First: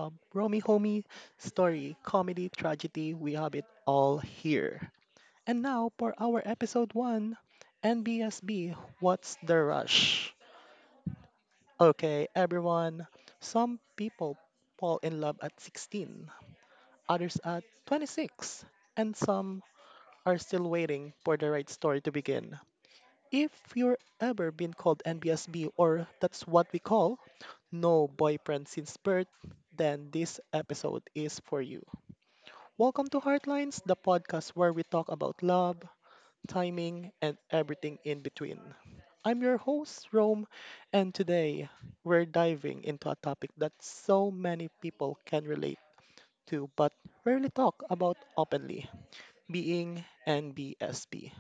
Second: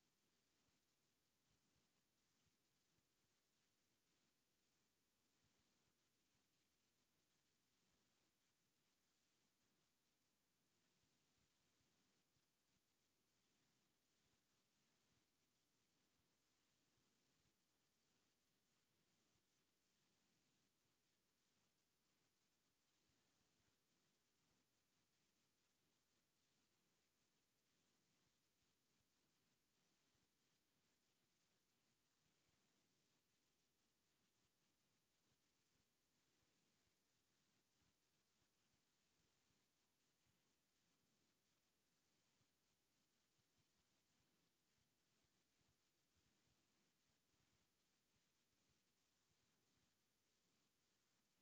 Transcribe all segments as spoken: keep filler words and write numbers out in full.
of Romy Homie Story, Comedy, Tragedy. We have it all here. And now for our episode one, N B S B: What's the Rush? Okay, everyone, some people fall in love at sixteen, others at twenty-six, and some are still waiting for the right story to begin. If you're ever been called N B S B, or that's what we call no boyfriend since birth, then this episode is for you. Welcome to Heartlines, the podcast where we talk about love, timing, and everything in between. I'm your host, Rome, and today we're diving into a topic that so many people can relate to but rarely talk about openly: being N B S B.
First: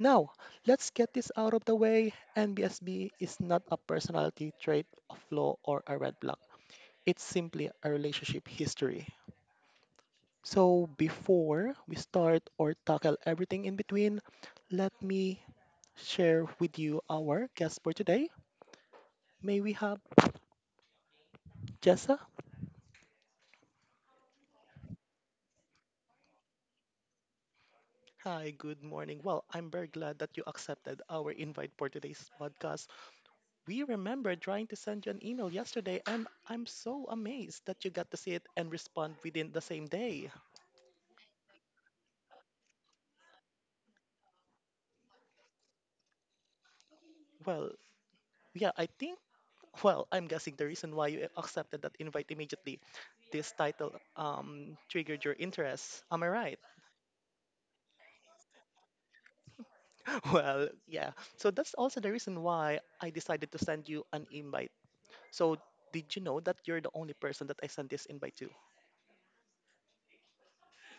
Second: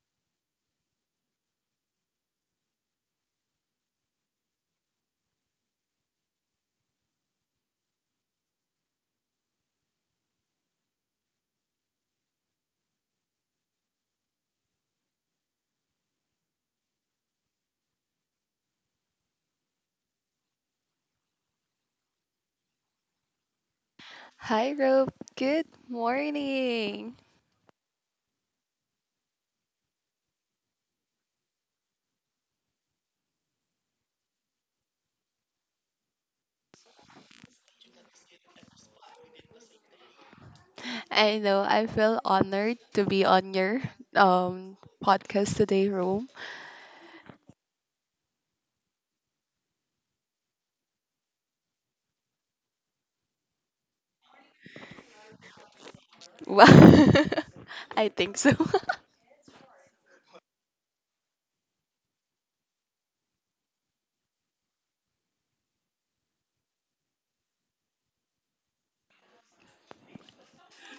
Now, let's get this out of the way. N B S B is not a personality trait of flaw, or a red flag. It's simply a relationship history. So before we start or tackle everything in between, let me share with you our guest for today. May we have Jessa? Hi, Rob. Good morning. Hi, good morning. Well, I'm very glad that you accepted our invite for today's podcast. We remember trying to send you an email yesterday, and I'm so amazed that you got to see it and respond within the same day. I know I feel honored to be on your um podcast today, Rob. Well, yeah, I think, well, I'm guessing the reason why you accepted that invite immediately. This title um, triggered your interest. Am I right? Well, I think so. Well, yeah. So that's also the reason why I decided to send you an invite. So, did you know that you're the only person that I sent this invite to?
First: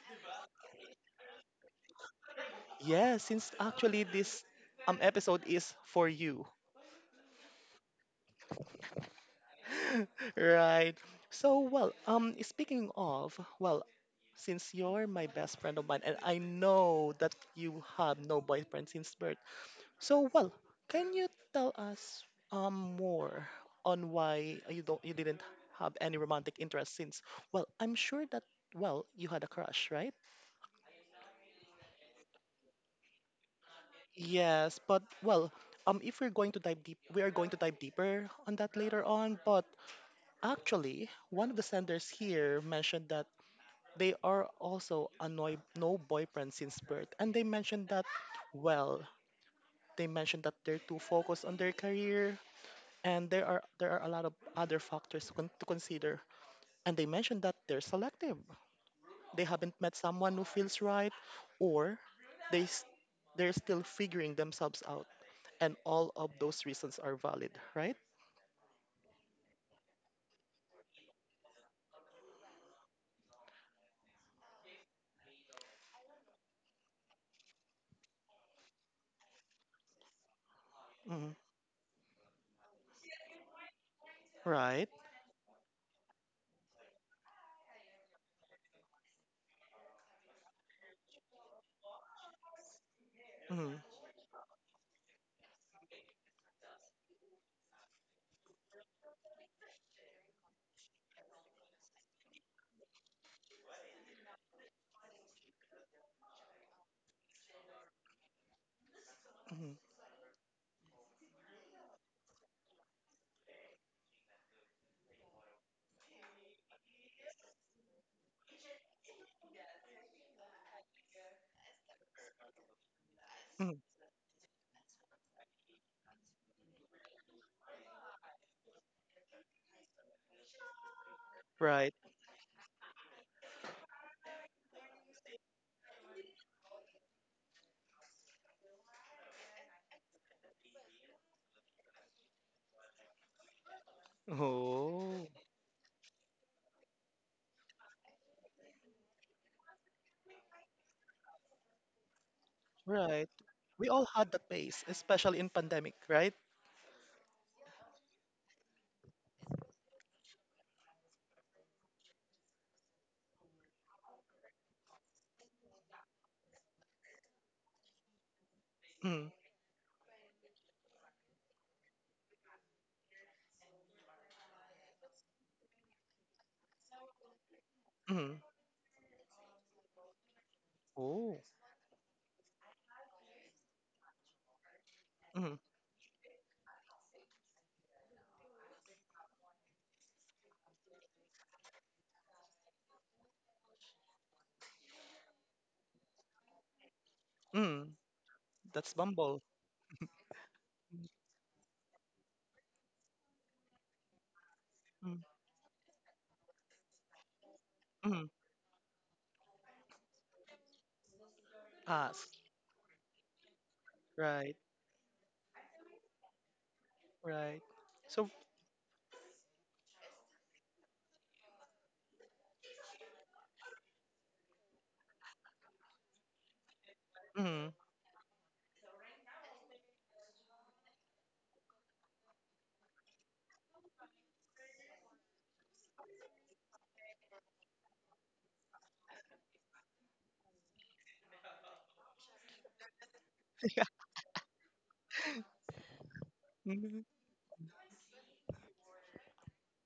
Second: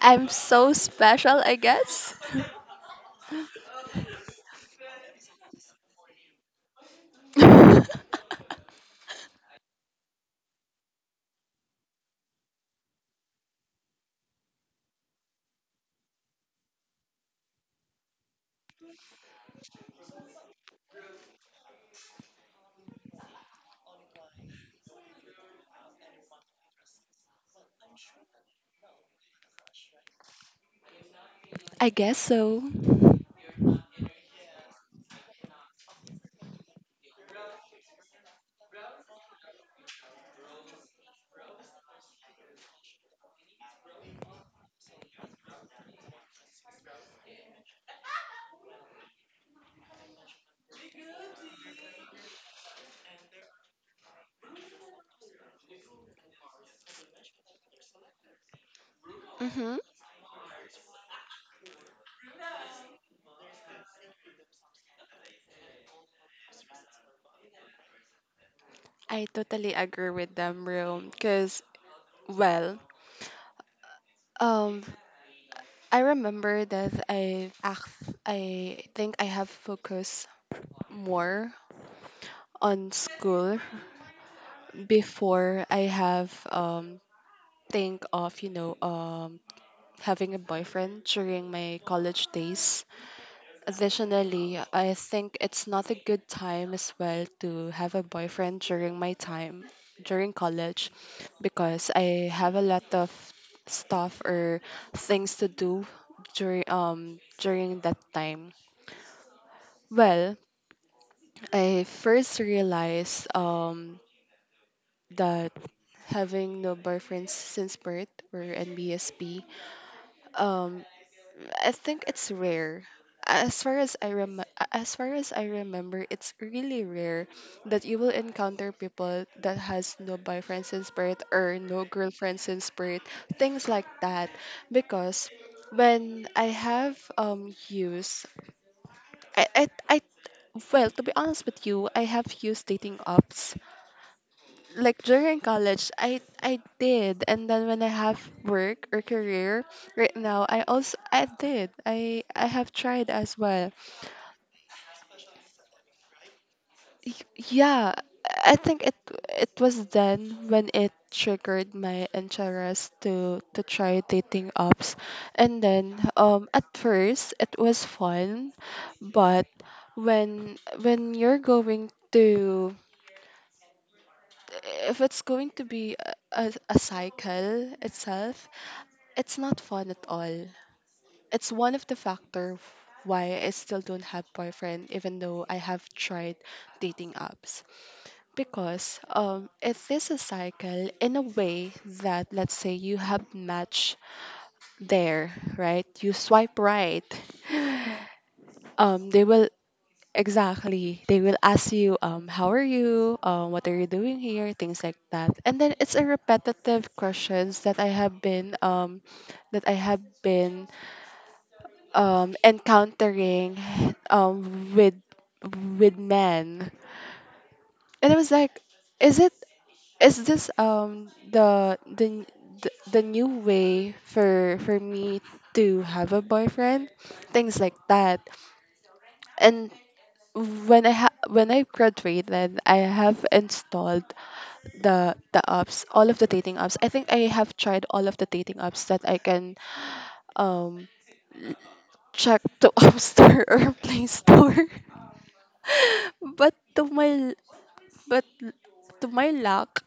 I'm so special, I guess. Yeah, since actually this um, episode is for you. Right. So well, um, speaking of, well, since you're my best friend of mine, and I know that you have no boyfriend since birth, so well, can you tell us um more on why you don't you didn't have any romantic interest since? Well, I'm sure that well you had a crush, right? I guess so. Yes, but well, um, if we're going to dive deep, we are going to dive deeper on that later on. But actually, one of the senders here mentioned that they are also a no, no boyfriend since birth. And they mentioned that, well, they mentioned that they're too focused on their career, and there are there are a lot of other factors to, con- to consider. And they mentioned that they're selective. They haven't Mm-hmm. met someone who feels right, or they s- they're still figuring themselves out. And all of those reasons are valid, right? I totally agree with them, Rome. Cause well, um, I remember that I act, I think I have focused Mhm. more on school Right. before I have um think of you know um having a boyfriend during my college days. Mhm. Additionally, I think it's not a good time as well to have a boyfriend during my time during college because I have a lot of stuff or things to do during um during that time. Mhm. Well, I first realized um that having no boyfriends since birth or N B S P, um, I think it's rare. As far Mhm. as I rem- as far as I remember, it's really rare that you will encounter people that has no boyfriend since birth or no Right. girlfriend since birth, things like that. Because when I have um used, I I, I well, to be honest with you, I have used dating apps like Oh, during college I I did, and then when I have work or career right now, I also I did, I I have tried right. as well. We all had that phase, especially in pandemic, right? Y- yeah, I think it it was then when it triggered my interest to to try dating apps, and then um at first it was fun, Mm, but when when you're going to, if it's going to be a, a, a cycle mm, itself, it's not fun at all. oh, It's one of the factor why I still don't have boyfriend even though I mm, have tried dating apps. Because um it is a cycle in a way that, let's say, you have match there, right? You swipe right. mm, that's Um they Bumble. will exactly, they will ask you um how are you, um what are you doing here, things like Mm, that. And then it's a repetitive questions that I have mm, been um that i have been us, um encountering right, um with with men, right. and I So, was like, is it is this um the the the, the new way for for me to have a boyfriend, things mm, like that. And when i ha- when I graduated, I have installed the the apps, all of the dating apps. I think I have tried all of the dating apps that I can um check to App Store or yeah. Play Store. But to mm. my but to my luck,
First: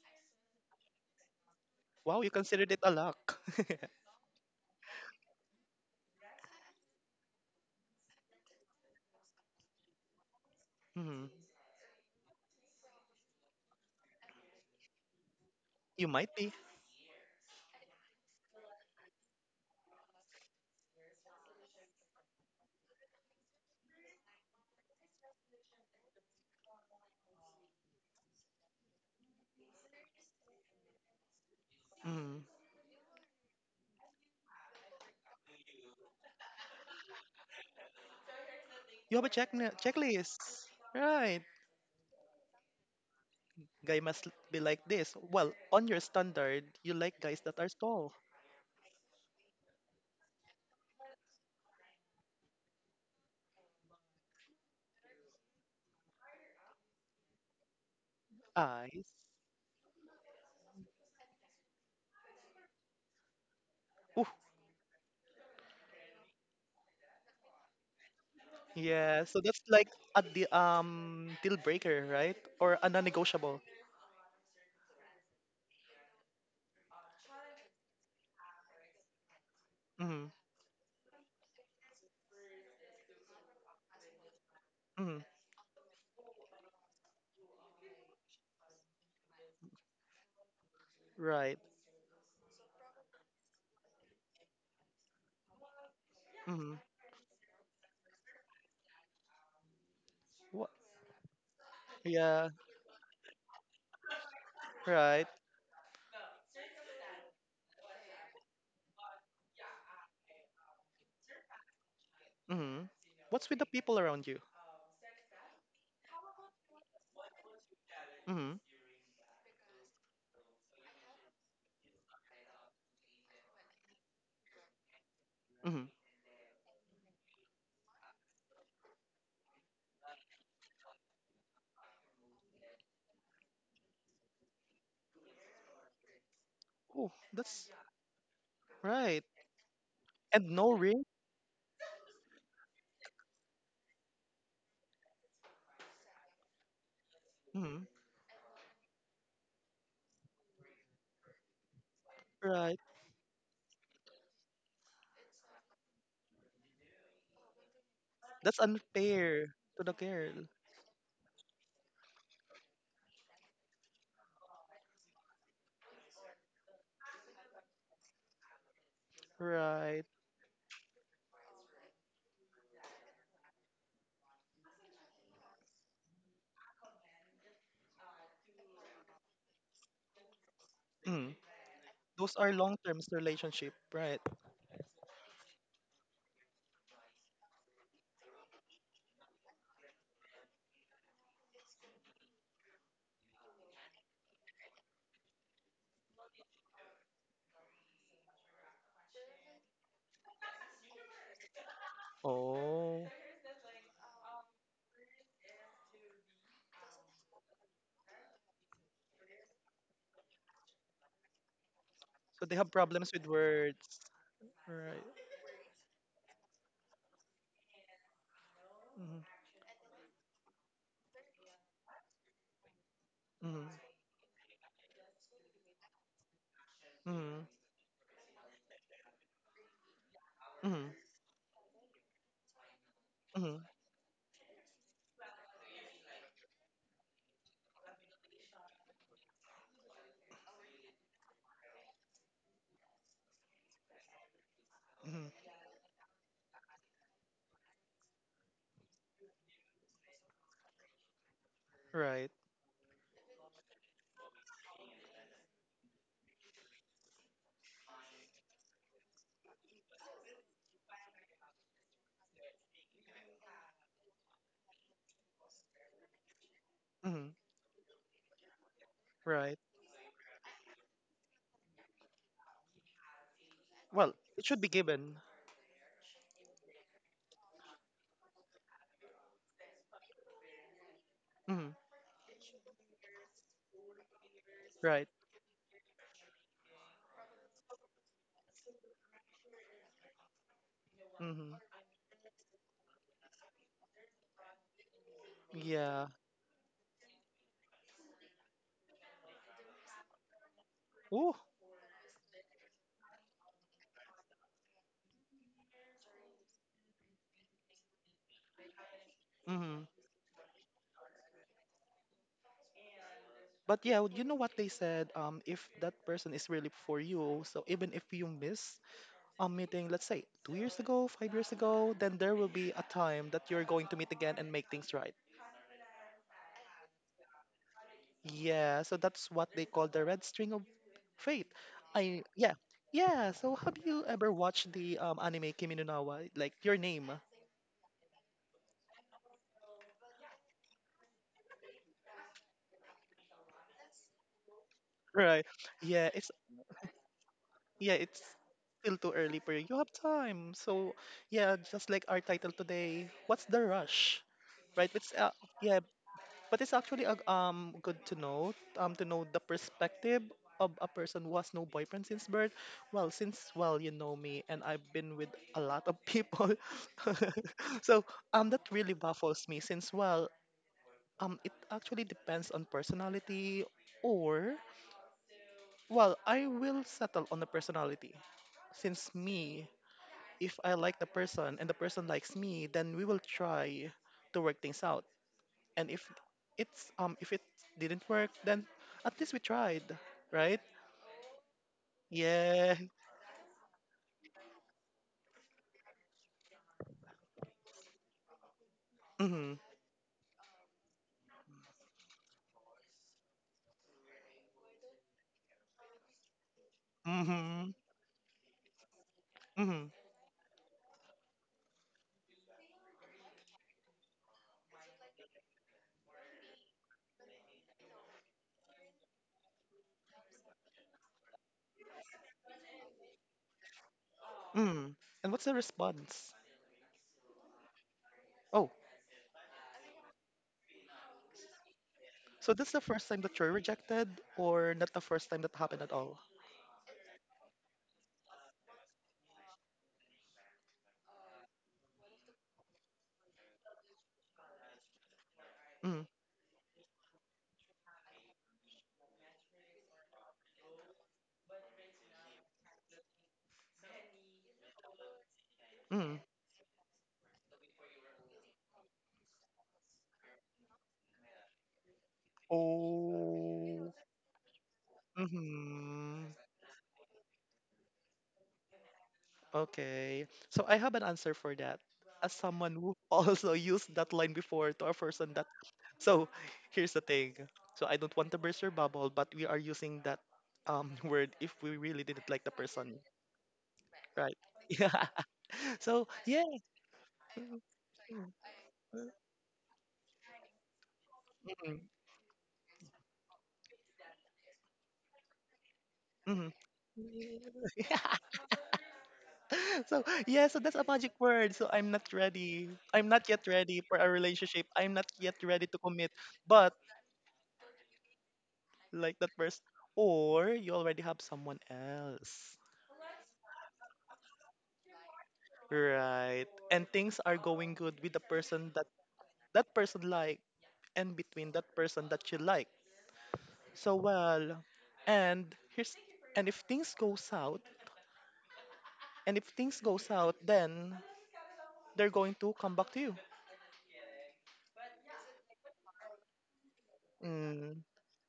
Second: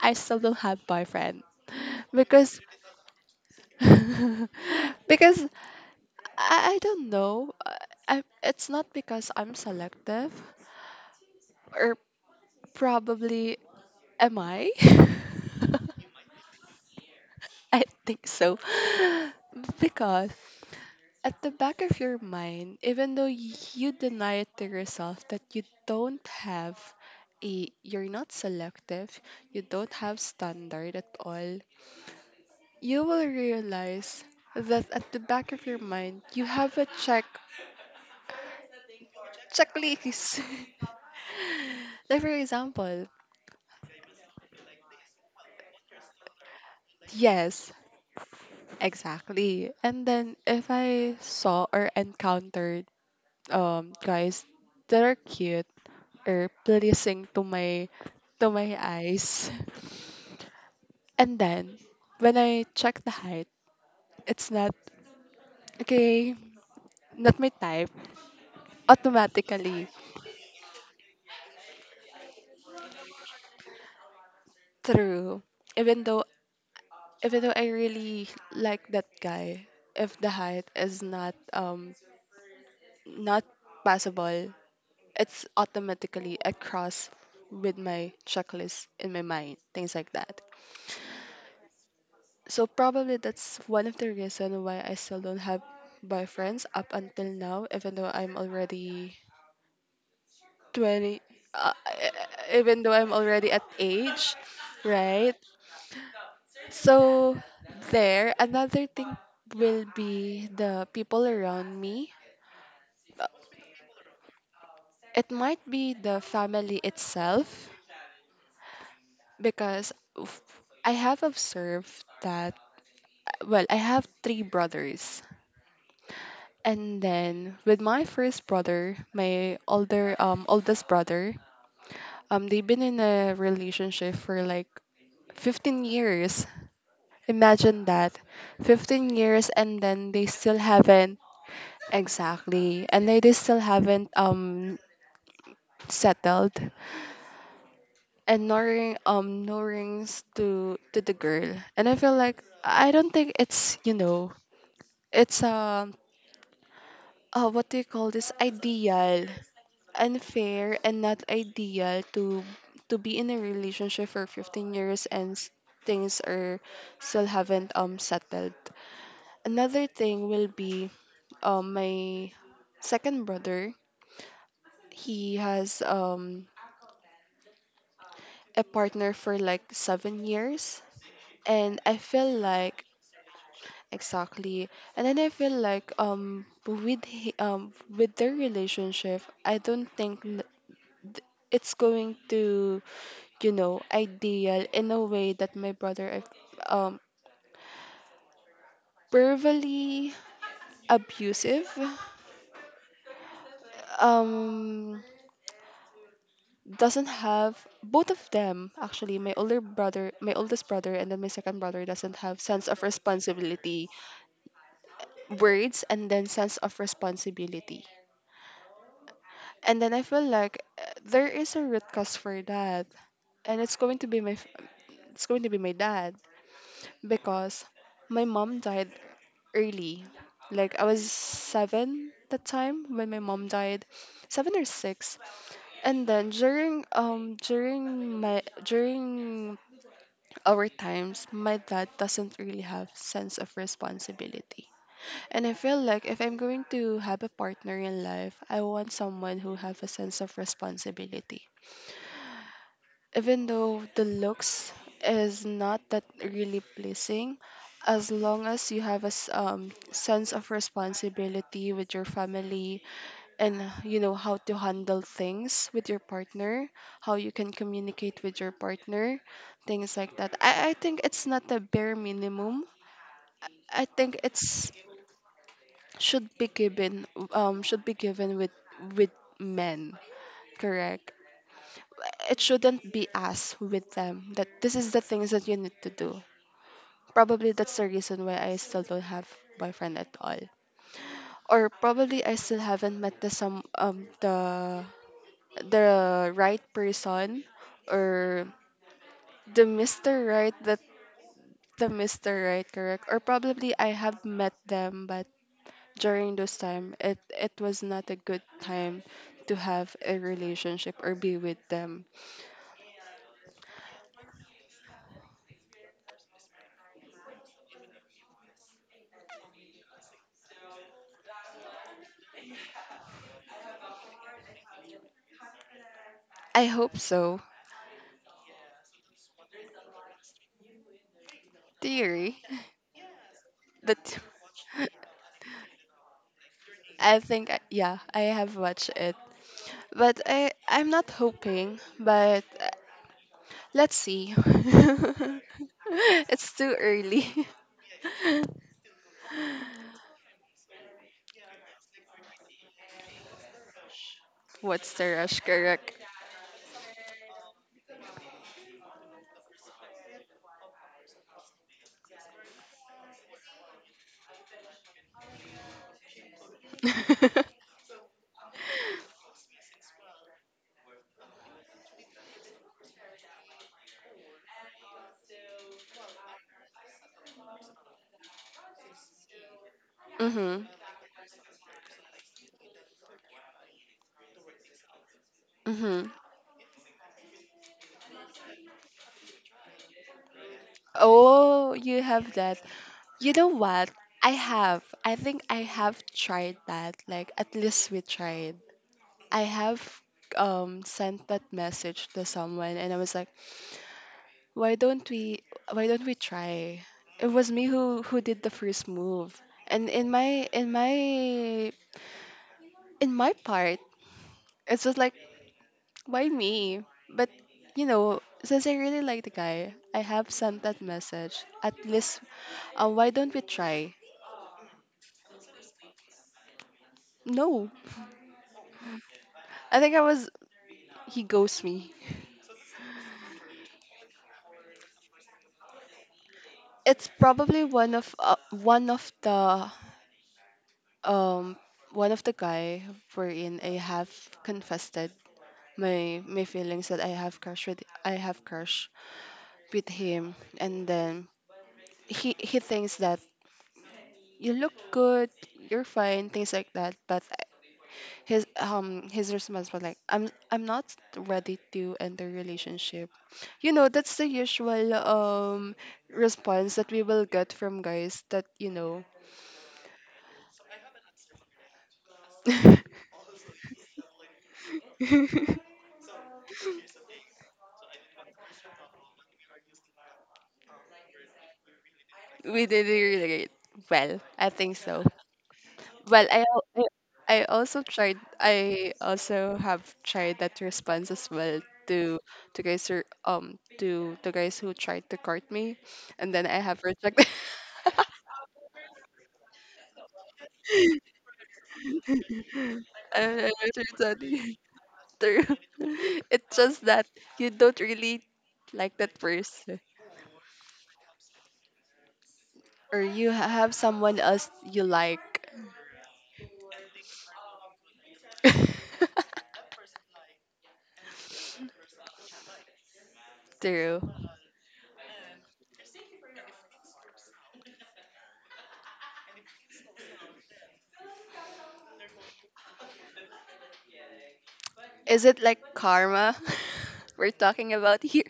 I still don't have boyfriend Wow, you because considered it a luck. because I, I don't know. I, I, it's not because I'm selective mm, or probably, am I? you might be. I think so. because. At the back of your mind, even though y- you deny it to yourself that you don't have a, you're not selective, you don't have standard at all, Mm. you will realize that at the back of your mind, you have a check, You have a check checklist. checklist, right? Like, for example, Guy must be like this. Well, on your standard, you like guys that yes, are tall. exactly. And then if I saw or encountered um guys that are cute or pleasing to my to my Eyes. eyes. And then when I check the height, it's not okay, not my type Yeah, so that's automatically. like a de- um deal breaker, right? Or a non-negotiable. True. Even though even though I really like that guy, if Mm-hmm. the height is not um not passable, Mm-hmm. it's automatically a cross with my checklist in my mind, things like that. Right. So probably that's one of the reason why I still don't have boyfriends Mm-hmm. up until now, even though I'm already What? twenty, uh, e- Yeah. e- even though I'm already at age, Right. right? So there, another thing will be the people around me. Mm-hmm. What's with the people around you? It might be the family itself Mm-hmm. because f- I have observed that, well, I have three brothers. Mm-hmm. And then with my first brother, my older um oldest brother, um they've been in a relationship for like fifteen years. Oh, that's Imagine that. fifteen right. years, and then they And still no ring. haven't, exactly. And they, they still haven't um settled, Mm-hmm. and no ring, um no rings to to the girl. And I feel like Right. I don't think it's, you know, it's um uh, what do you call this, That's ideal, unfair to the girl. unfair, and not ideal to to be in a relationship for fifteen years and s- things are still haven't um settled. Another Right. thing will be um my second brother. He has um a partner for like seven years, Mm-hmm. and I feel Those are like, long-term relationship, right? exactly. And then I feel like um with he, um with their relationship, I don't think n- th- it's going to, you know, ideal in a way that my brother is, um verbally abusive. Oh, Um doesn't have, both of them, actually, my older brother, my oldest brother, and then my second brother doesn't have so they sense have of problems with words. responsibility, Right. words, and then sense of responsibility. Mm-hmm. And then I feel like uh, there is a root cause for that, and Mm-hmm. it's going to be my f- it's going to be my dad Mm-hmm. because my mom died early. Like, I was seven that time when my mom Mm-hmm. died, seven or six. And then during um during my during our times, my dad doesn't really have sense of responsibility. Mm-hmm. And I feel like if I'm going to have a partner in life, I want someone who have a sense of responsibility, Right. even though the looks is not that really pleasing, as long as you have a s- um, sense of responsibility with your family, and you know how to handle things with your partner, how you Hmm. can communicate with your partner, Right. things like that. i, I think it's not the bare minimum, I Well, think it should be it's given. should be given, um should be given with with men, correct. Hmm. It shouldn't be us with them that this is the Right. things that you need to do. Probably that's the reason why I still don't have boyfriend at all, Hmm. or probably I still haven't met the some um the Yeah. the right person, or the Mr. Right, that Ooh. the Mr. Right, correct, or probably I have met them, but during those time, it it was not a good time to Hmm. have a relationship or be with them. But yeah, you know what they said. Um, if that person is really for you, so even if you miss a meeting, let's say two years ago, five years ago, then there will be a time that you're going to meet again and make things right. I hope so. Yeah. So that's what they call the red string of fate. I Theory. yeah. Yeah, so have you That, ever watched the um, anime Kimi no Na wa? Like your name, I think I- yeah, I have watched it, but I I'm not hoping, but uh, let's see. right? Yeah, it's It's too early. yeah, it's still too early for you. You have time. So, yeah, just like our title today, what's the rush? Right? What's It's the uh, rush? yeah, Correct. but it's actually uh, um good to know um to know the perspective of a person who has no boyfriend since birth. Well, since well, you know me and I've been with a lot of people. So, um that really baffles me since well, um it actually depends on personality or well, I will settle on the personality since me, if Mhm. I like the person and the person likes me, then we will try to work things out. And if Mhm. it's um if it didn't work, then at least we tried, right? Oh, you have that. Yeah. You know what? I have. I think I have tried that. Like, at least we tried. I Mm-hmm. have um sent that message to someone, and I was like, why don't we, why don't we try? It was me Mm-hmm. who who did the first move. And Mm-hmm. in my, in my in my part, it's just like, why me? But you know, since I really like the guy, I have sent that message. At least, uh, why don't we try? Mm-hmm. And what's the response? No. Oh, I think I was, he ghosts me. so that's the first time that you're rejected, or not the first time that happened at all? It's probably one of, uh, one of the um one of the guy wherein I have confessed Mm-hmm. my my feelings that I have crush with, I have crush with him. And then he, he thinks that you look good, you're Mm-hmm. fine, things like that. But his, um his response was like, I'm I'm not ready to enter relationship. You know, Oh. that's the usual um Mm-hmm. response that we will get from guys that, you know, Okay. So I have an answer for that. As someone who also used that line before to a person that so here's the thing. So I don't want to burst your bubble, but we are using that um word if we really didn't like the we didn't person, relate. Well, right? I think so. Yeah. So Well, I yeah. al- I I also tried. I also have tried that response as well Mhm, to to guys who, um to to guys who tried to court me, and then mhm. I have rejected. So yeah, so that's a magic word. So I'm not ready. I'm not yet I ready rejected. for a That. relationship. I'm not yet True. ready to commit. It's But just that you don't really like that like that first, person, or you already have someone else. or you ha- have someone else you like. Right. And things are going good with the person that that person like and between that person that you like. So True. well, and here's and if things go south, and if things go south, then they're going to come back to you. Is it like karma we're talking Mm, about here?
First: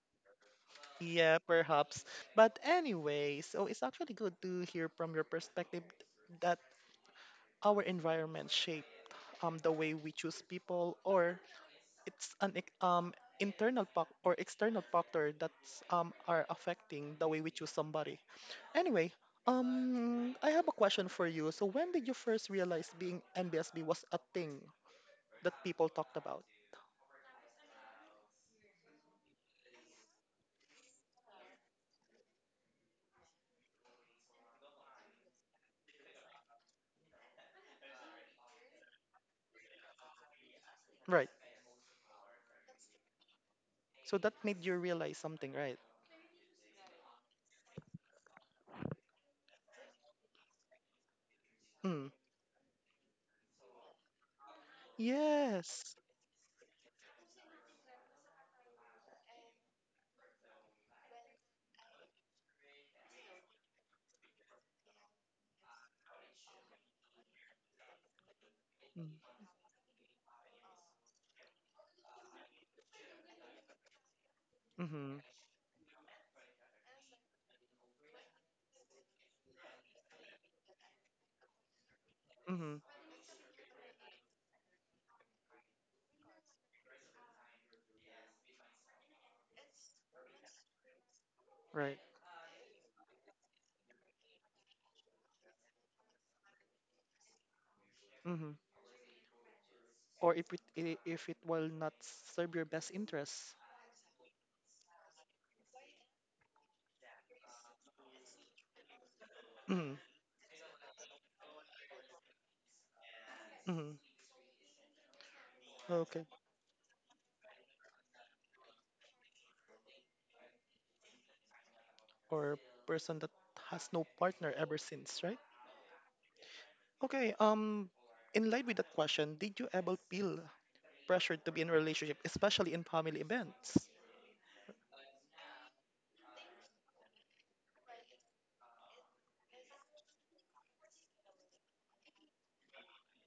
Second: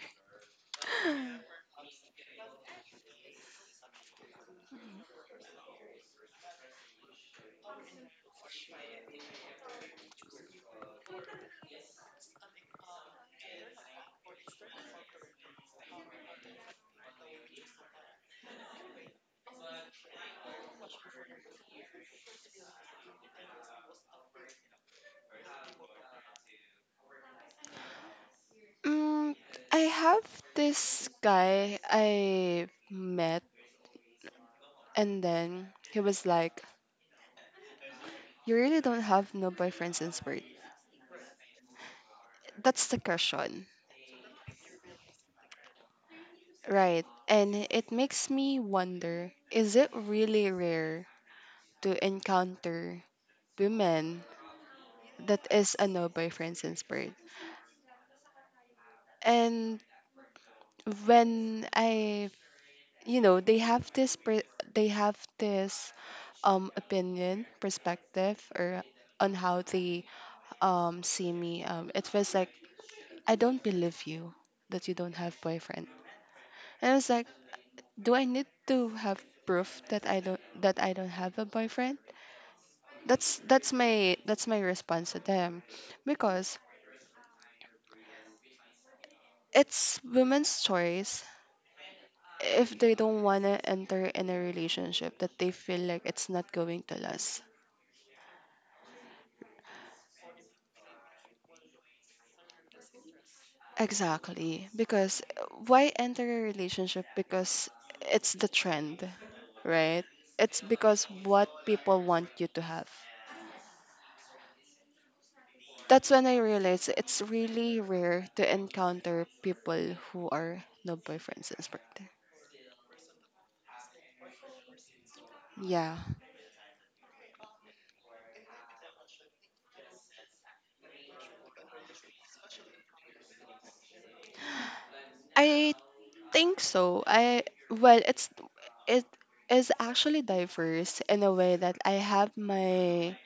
yeah, perhaps. But anyway, so it's actually good to hear from your perspective that our environment shape um the way we choose people, or it's an ex- um internal fac- or external factor that's um are affecting the way we choose somebody. Anyway, um I have a question for you. So when did you first realize being N B S B was a thing that people talked about? Mm, I have this guy I met, and then he was like, you really don't have no boyfriend since birth. Right. That's the question, So that made you realize something, right? right? And it makes me wonder, is it really rare to Mm. encounter women that is a Yes. no boyfriend since birth? And when I, you know, they have this, per- they have this um opinion, perspective, or Mm. on how they um see me, um it was like, I don't believe you that you don't Mhm. have boyfriend. And I was like, do I need to have proof that I don't, that i don't have a boyfriend? Mhm. that's that's my that's my response to them, because it's women's choice Right. if they don't want to enter in a relationship that they feel like it's not going to last. Mhm. Or if it i- if it will not serve your best interests. Exactly. Because uh, why enter a relationship? Because it's the trend, Mhm. right? It's because what people want you to have. Mhm. That's when I realized it's really rare to encounter people who are no boyfriend since birthday. Or person that has no partner ever since, right? Yeah. Okay, um in line with that question, did you ever feel pressured to be in a relationship, especially in family events? I think so. I well, it's it is actually diverse in a way that I have my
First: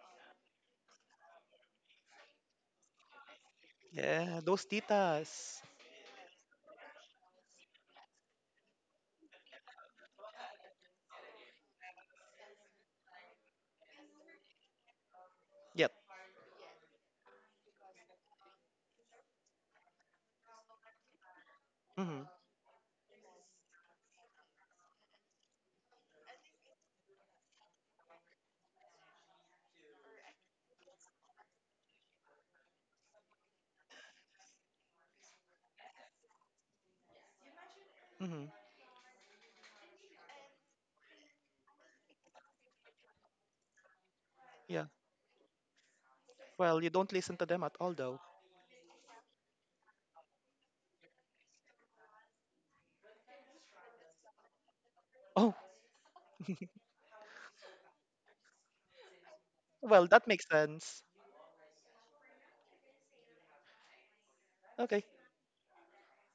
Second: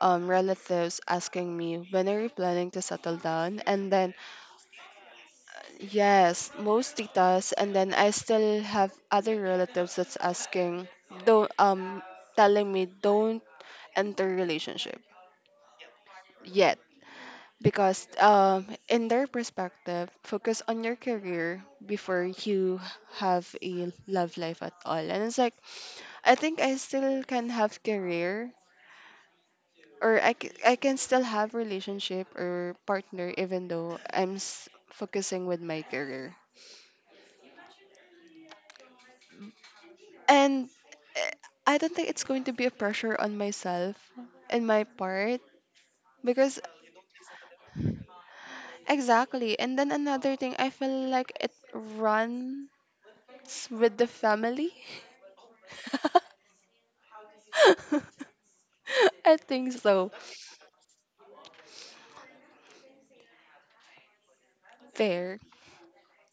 um relatives asking me, when are you planning to settle down? And then, Yeah, those titas. yes, mostly does. And then I still have other relatives that's asking, don't um telling me don't enter relationship Yep. yet because um in their perspective, focus on your career before Mm-hmm. you have a love life at all. And it's like I think I still can have career or I, c- I can still have relationship or partner even though I'm s- focusing with my career. Mm-hmm. And eh, I don't think it's going to be a pressure on myself and Yeah. my part because Well, you don't listen to them at all though. exactly. And then another thing, I feel like it runs with the family. Oh, I think well, so. that makes sense. Okay. Fair.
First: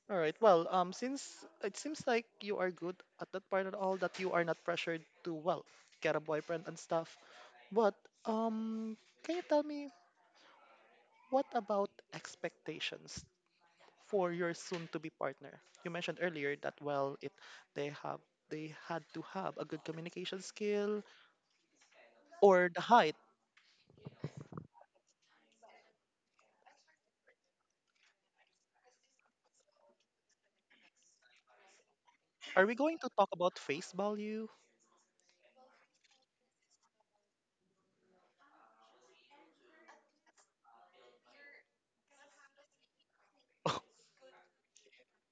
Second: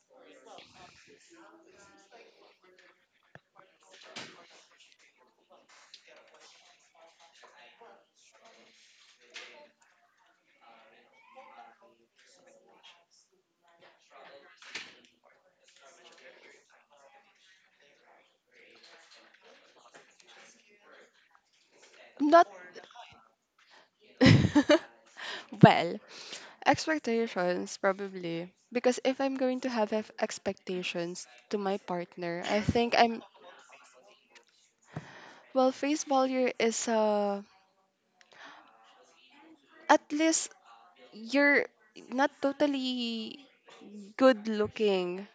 All right. Well, um, since it seems like you are good at that part at all, that you are not pressured to, well, get a boyfriend and stuff. But um, can you tell me, what about expectations for your soon-to-be partner? You mentioned earlier that well, it they have they had to have a good communication skill Not or the height. well. Expectations probably because if I'm going to have ex- expectations to my partner, I Are we think going to I'm talk about face value? well. Face value is uh at least you're not totally good looking,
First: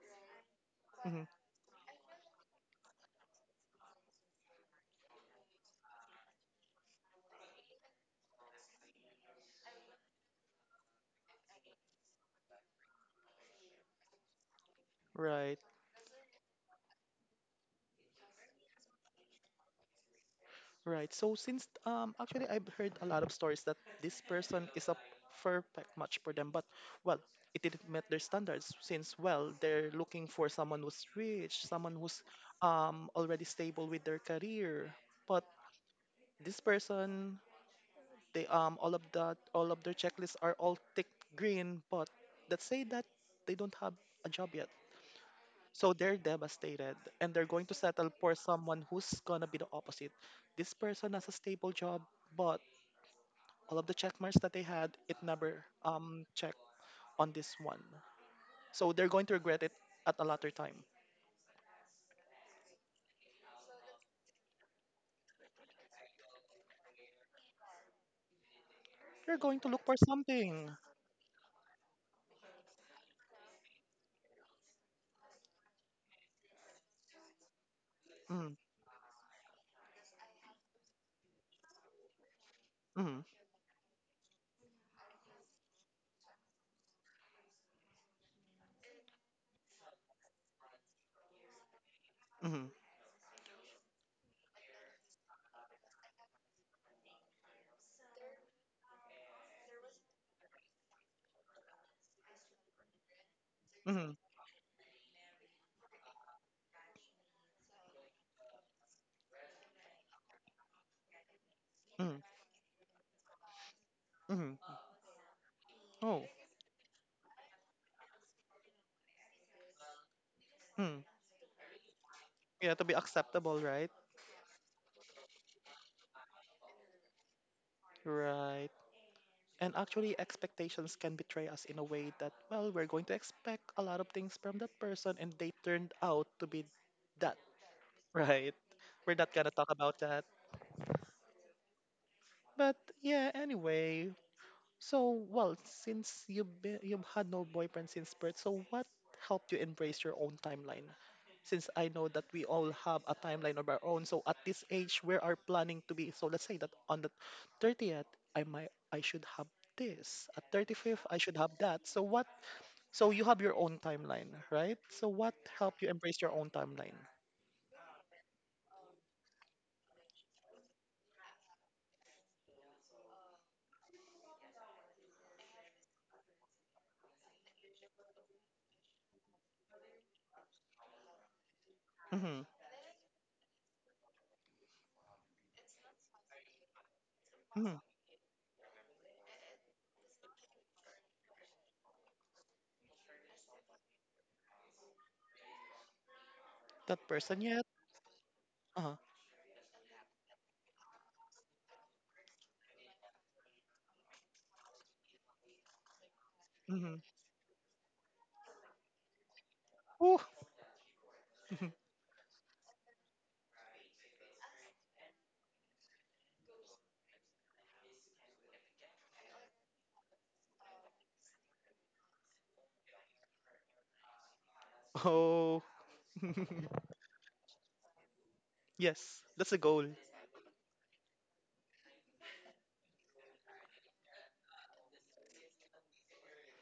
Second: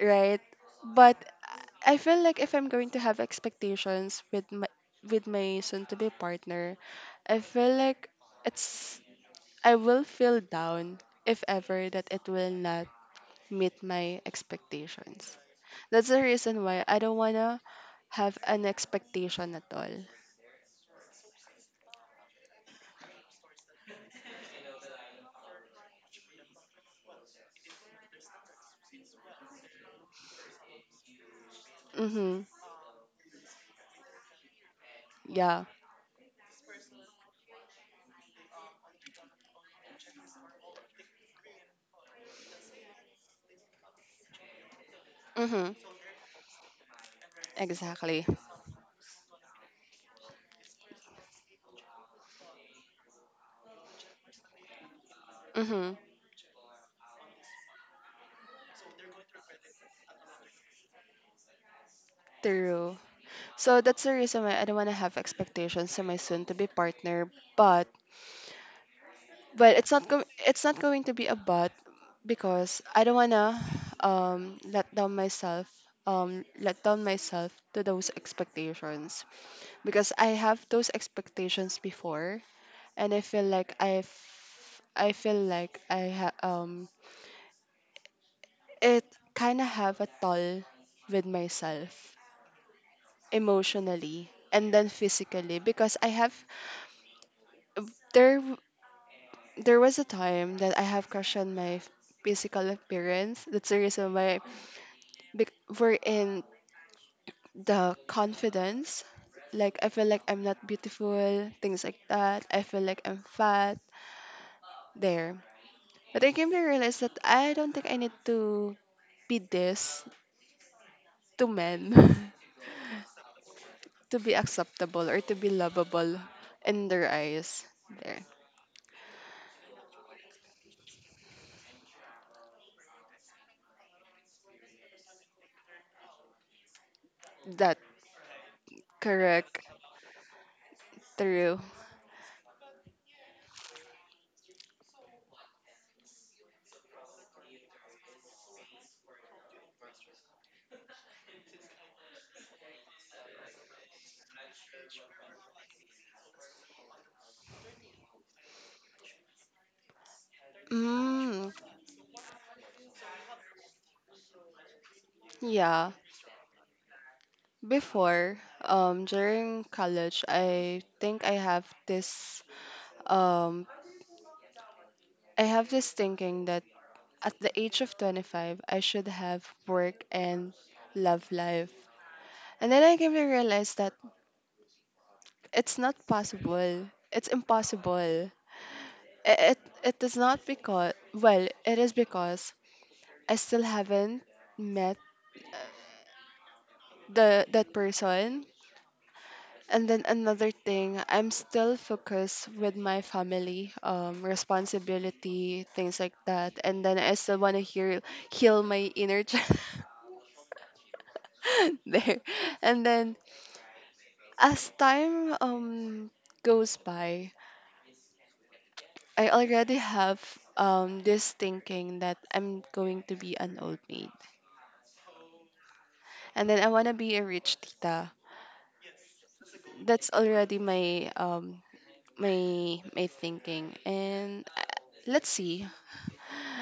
right? But Mhm. I feel like if I'm going to have expectations with my with my soon to be partner, I feel like it's I will feel down if ever that it will not meet my expectations. Right, That's the reason why I don't wanna have an expectation at all. right. So since um actually I've heard a lot of stories that this person is a perfect match for them, but well, it didn't meet their standards since well they're looking for someone who's rich, someone who's Mhm. um already stable with their career, but Yeah. this person they um all of that all of their checklists are all tick green but that say that they don't have a job yet, Mhm. so they're devastated and they're going to settle Exactly. for someone who's gonna be the opposite. This person has a stable job but all of the check marks that they had it never Mhm. um checked on this one, so they're going to regret it at a later time. True. So that's the reason why I don't want to have expectations to my soon to be partner. But They're going to well, look it's for not go- it's something. not going to be a but because I don't want to um let down myself um let down myself to those mm, expectations because I have those expectations before and I mm, feel like I've I feel like I ha- um it kind of have a toll with myself mm, emotionally and then physically because I have there there was a time that I have questioned my f- physical appearance. That's the reason mm, why bec- we're in the confidence. Like I feel like I'm not beautiful, things like mm, that. I feel like I'm fat mm. there. But oh I came to realize that I don't think I need to be this mm. to men Yeah, to be acceptable, right? to be acceptable or to be lovable in their eyes. There. Right. And actually, expectations can betray us in a way that, well, we're going to expect a lot of things from that person and they turned out to be that. That Right. We're not going to correct. talk about that. True. But yeah, anyway, so, well, since you've been, you've had no boyfriend since birth, so what helped you embrace your own timeline? Since I know that we all have a timeline of our own, so at this age, where are planning to be? So let's say that on the thirtieth, I might I should have this. At thirty-fifth, I should Mm, have that. So what? So you have your own timeline, right? So what helped you yeah. embrace your own timeline? Before, um, during college, I think I have this, um, I have this thinking that at the age of twenty-five, I should have work and love life. Mm-hmm. And then I came to realize that it's not possible. It's Mm-hmm. impossible. I- It, it is not because, well, it is because I still haven't met That person the yet? that person. Uh-huh. And then another thing, I'm still focused with my family, um, responsibility, things like that. And Mm-hmm. then I still want to hear heal my inner child there. And then as time um goes by, I already have um this thinking that I'm going to be an old maid, Oh, and then I want to be a rich tita. yes, that's a goal. That's already my um my my thinking, and uh, let's see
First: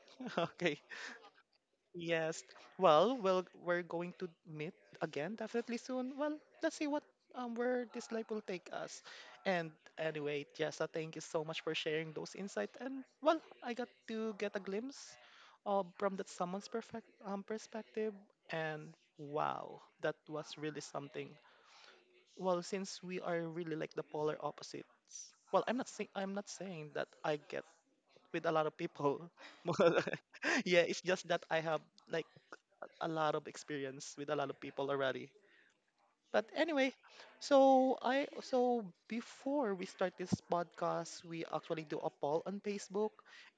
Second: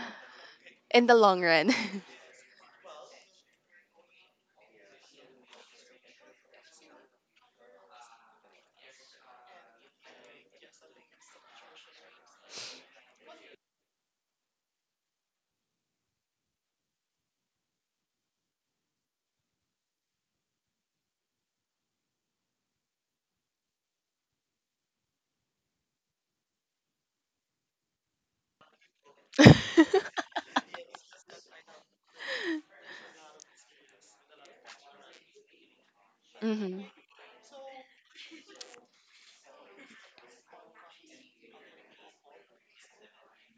Okay. in the long run. Yes. Well, well, we're going to meet again definitely soon. Well, let's see what um where this life will take us. And anyway, Jessa, thank you so much for sharing those insights. And well, I got to get a glimpse of from that someone's perfect um perspective. And wow, that was really something. Well, since we are really like the polar opposites. Well, I'm not saying I'm not saying that I get with a lot of people. Yeah, it's just that I have like a lot of experience with a lot of people already. But hmm. anyway, so I so before we start this podcast, we actually do a poll on Facebook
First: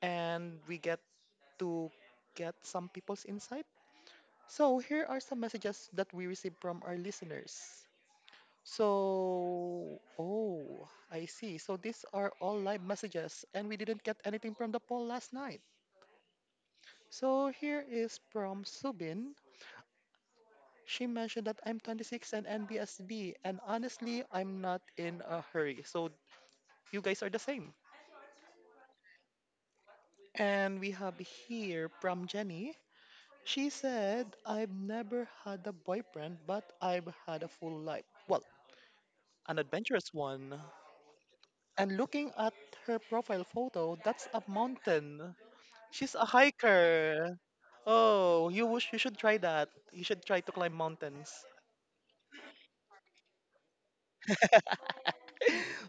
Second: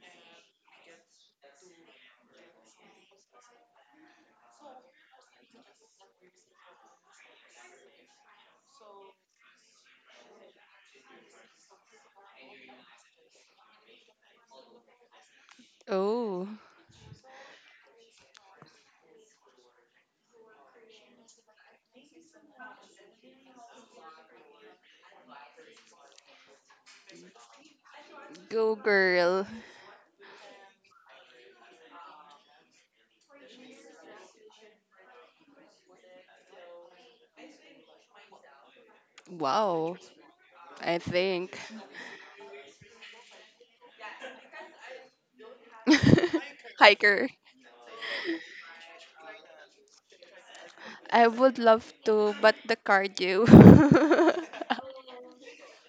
and we get to get some people's insight. So here are some messages that we received from our listeners. So, oh, I see. So these are all live messages, and we didn't get anything from the poll last night. Oh, So here is from Subin. She mentioned that I'm twenty-six and N B S B, and honestly, I'm not in a hurry. So you guys are the same. go girl. And we have here from Jenny. She said, I've never had a boyfriend, but I've had a full life. Well, an Wow, adventurous one. I think. And looking at her profile photo, that's a mountain. She's a Hiker. hiker. Oh, you wish. You should try that. You should try to climb I mountains. would love to, but the cardio.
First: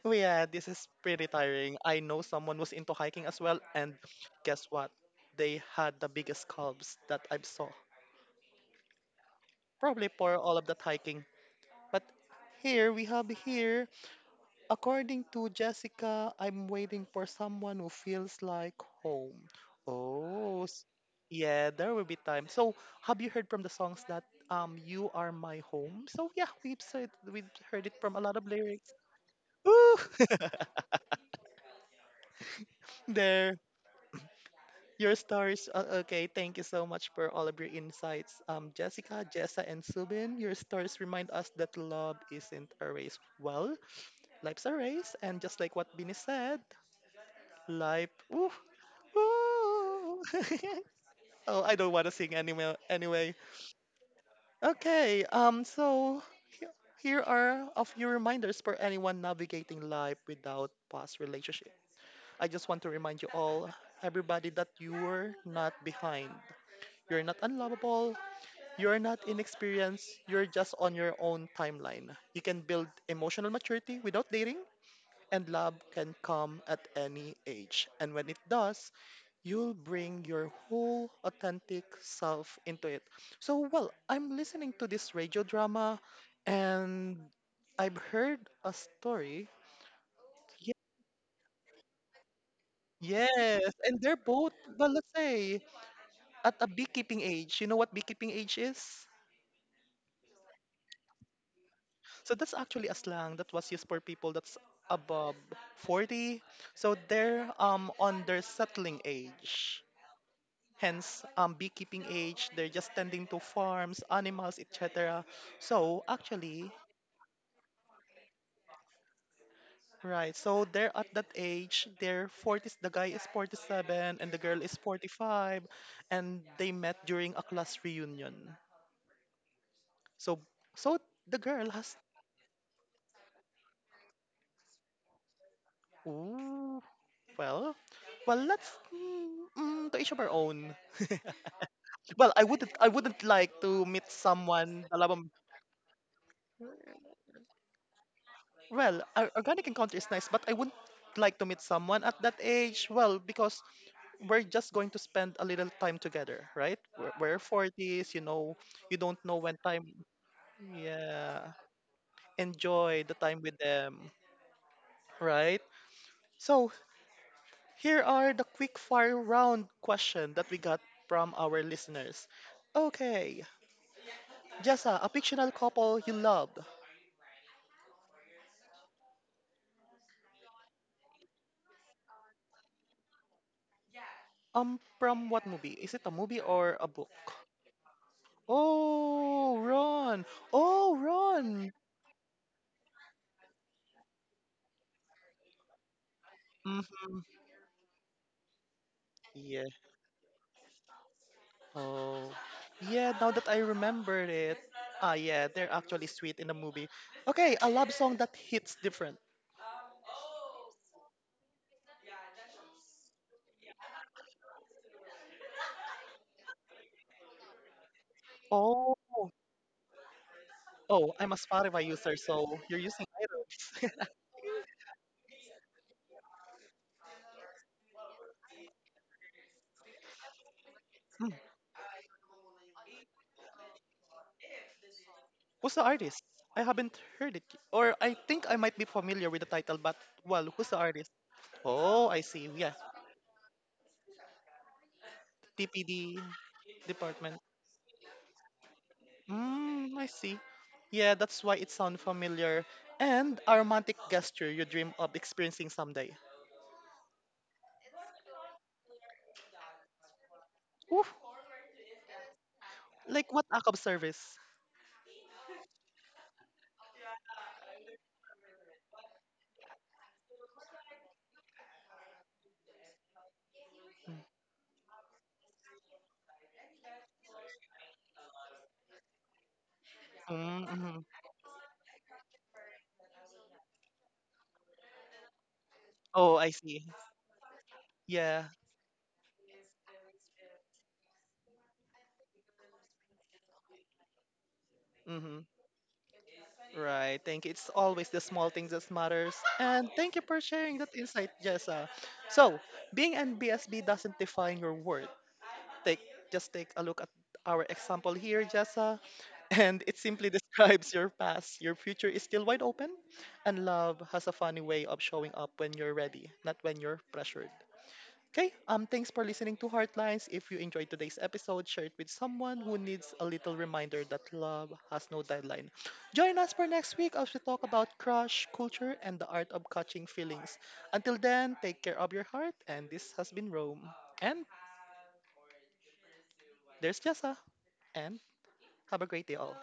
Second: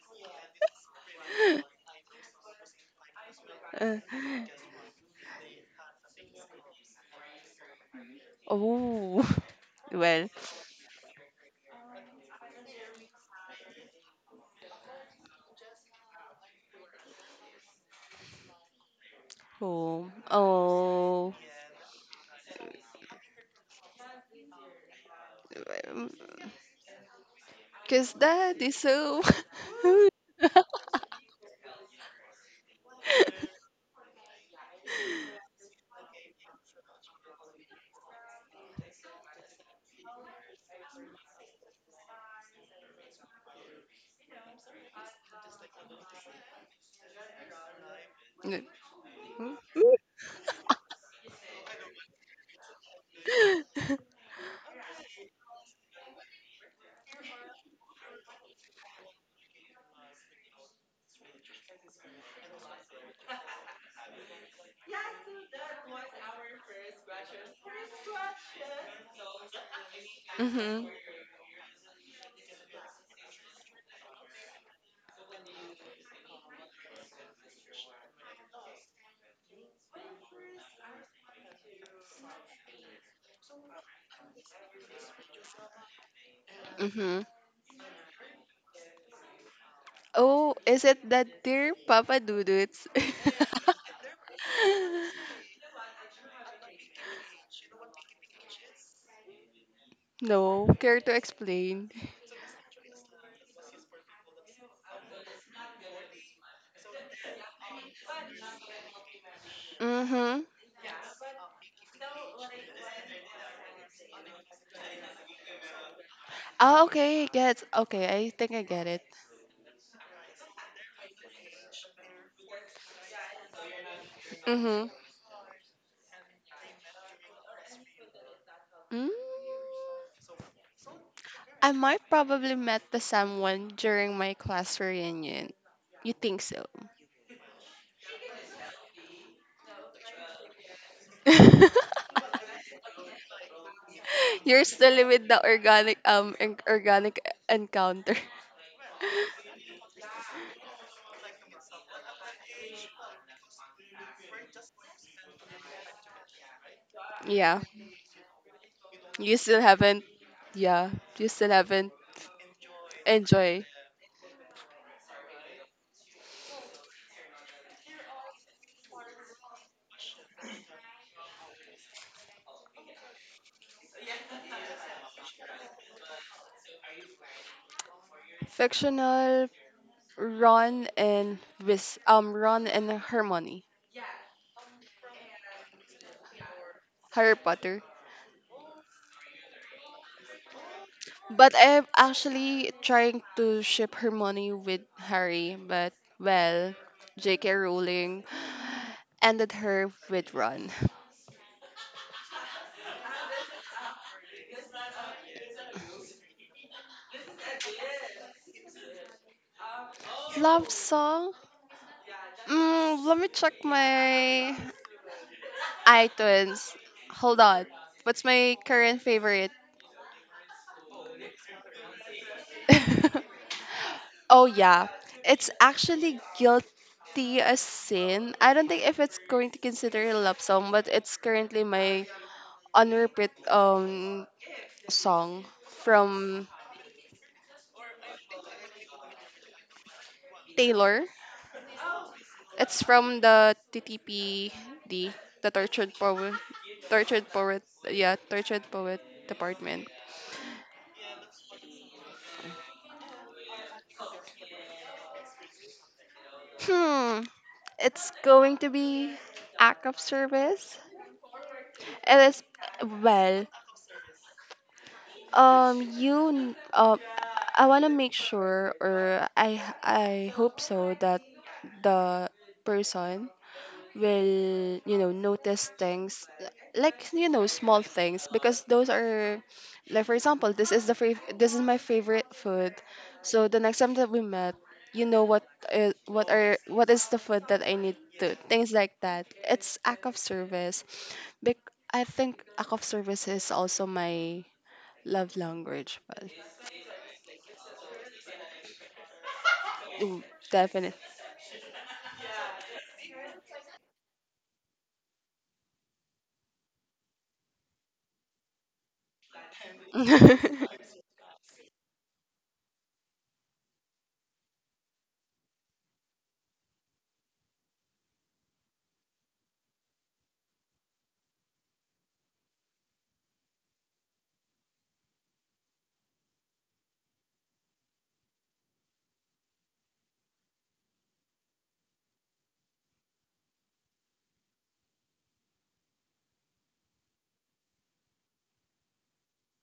Oh yeah, this is pretty tiring. I know someone was into hiking as well, and Uh, guess what? They had the biggest calves that I've saw. oh, Probably well. for all of that hiking. But here we have here, according to Jessica, I'm waiting for someone who feels like home. Oh, Oh, s- oh. yeah, there will be time. So, have you heard from the songs that um you are my home? So yeah, we've said we've heard it Because from a lot of that is lyrics. so. Woo! There. Your stories, uh, okay. Thank you so much for all of your insights, um, Jessica, Jessa, and Subin. Your stories remind us that love isn't a race. Well, life's a race, and just like what Bini said, life. Woo, Mm-hmm. woo. Oh, I don't want to sing anymore. Anyway, okay. Um, so he- here are a few reminders for anyone navigating life without past relationship. I just want to remind you all, everybody, that you're not behind. You're not unlovable. You're not inexperienced, you're just Mm-hmm. on your own timeline. You can build emotional maturity without dating, and love can come at any age. And when it does, you'll bring your whole authentic self into it. So, well, I'm listening to this radio drama, and I've heard a story. Oh, Ye- is it that dear Papa Dudut's? Yes, and they're both, well, let's say, at a beekeeping age. You know what beekeeping age is? No, care to explain? So that's actually a slang that was used for people that's above forty. So they're um on their settling age. Mm-hmm. Hence, um, beekeeping age, they're just tending to farms, animals, et cetera. So actually, Oh, okay, I get. Okay, I think I get it. right, so they're at that age, they're forties, the guy is forty-seven and the girl is Mm-hmm. forty-five, and they met during a class reunion. Mm, So, so the girl I has, might probably met the someone during my class reunion. You think so? ooh, well, well, let's, mm, mm, to each of our own. Well, I wouldn't I wouldn't like to meet You're someone still alam with mo- the organic um en- organic encounter. well, or- organic encounter is nice, but I wouldn't like to meet someone at that age. Well, because we're just going to spend a little time together, right? We're, we're Yeah, forties, you know, you don't you know when still time haven't. Yeah, you still yeah, haven't enjoy the time with enjoy. them, right? So, here are the quick fire round question that we got from our listeners. Okay, Jessa, a fictional couple you loved. Fictional Ron and Wis um Ron and Hermione, Um, from what movie? Is it a movie or a book? Harry Potter. Oh, Ron. Oh, But Ron. I'm actually trying to ship Hermione with Harry, but well, Mm-hmm. J K. Rowling ended Yeah. her with Ron. Oh. Yeah, now that I remembered it. Ah, yeah, they're actually sweet in the movie. Okay, a love song that hits different. Love song? Mm, let me check my iTunes. Hold on. What's my Oh. current favorite? Oh, I'm a Spotify user, so you're using idols. Oh yeah, it's actually guilty as sin. I don't think if it's going to consider a love song, but it's Hmm. currently my on repeat um song Who's the artist? from I haven't heard it. Or I think I might be familiar with the title, but well, who's the Taylor. artist? Oh, I see. Yeah. It's from the T T P D, the Tortured T P D Poet, Tortured department. Poet, yeah, Tortured Poet Department. Mm, I see. Yeah, that's why it sounds familiar. And a romantic gesture you dream of experiencing someday. Hmm, it's going to be act of service. Ooh, It is like what well. act of service? Um, you, n- um, I want to make sure, or I, I hope so that the person will, you know, notice things like you know small things because those are, like for example, this is the Mm-hmm. fav- this is my favorite food, so the next time that we met, you know what is what Oh, I are see. what is the food that I need to Yeah. things like that. It's act of service. Bec- I think act of service is also my love Mm-hmm. language, but Right. Thank you. It's always the small things that matters. And thank you for sharing that definitely. insight, Jessa. So, being N B S B doesn't define your worth. Take just take a look at our example here, Jessa, and it simply describes your past. Your future is still wide open, and love has a funny way of showing up when you're ready, not when you're pressured. Okay, um, thanks for listening to Heartlines. If you enjoyed today's episode, share it with someone who needs a little reminder that love has no deadline. Join us for next week as we talk about crush, culture, and the art of catching feelings. Until then, take care of your heart. And this has been Rome. And there's Jessa. And have a great day, all.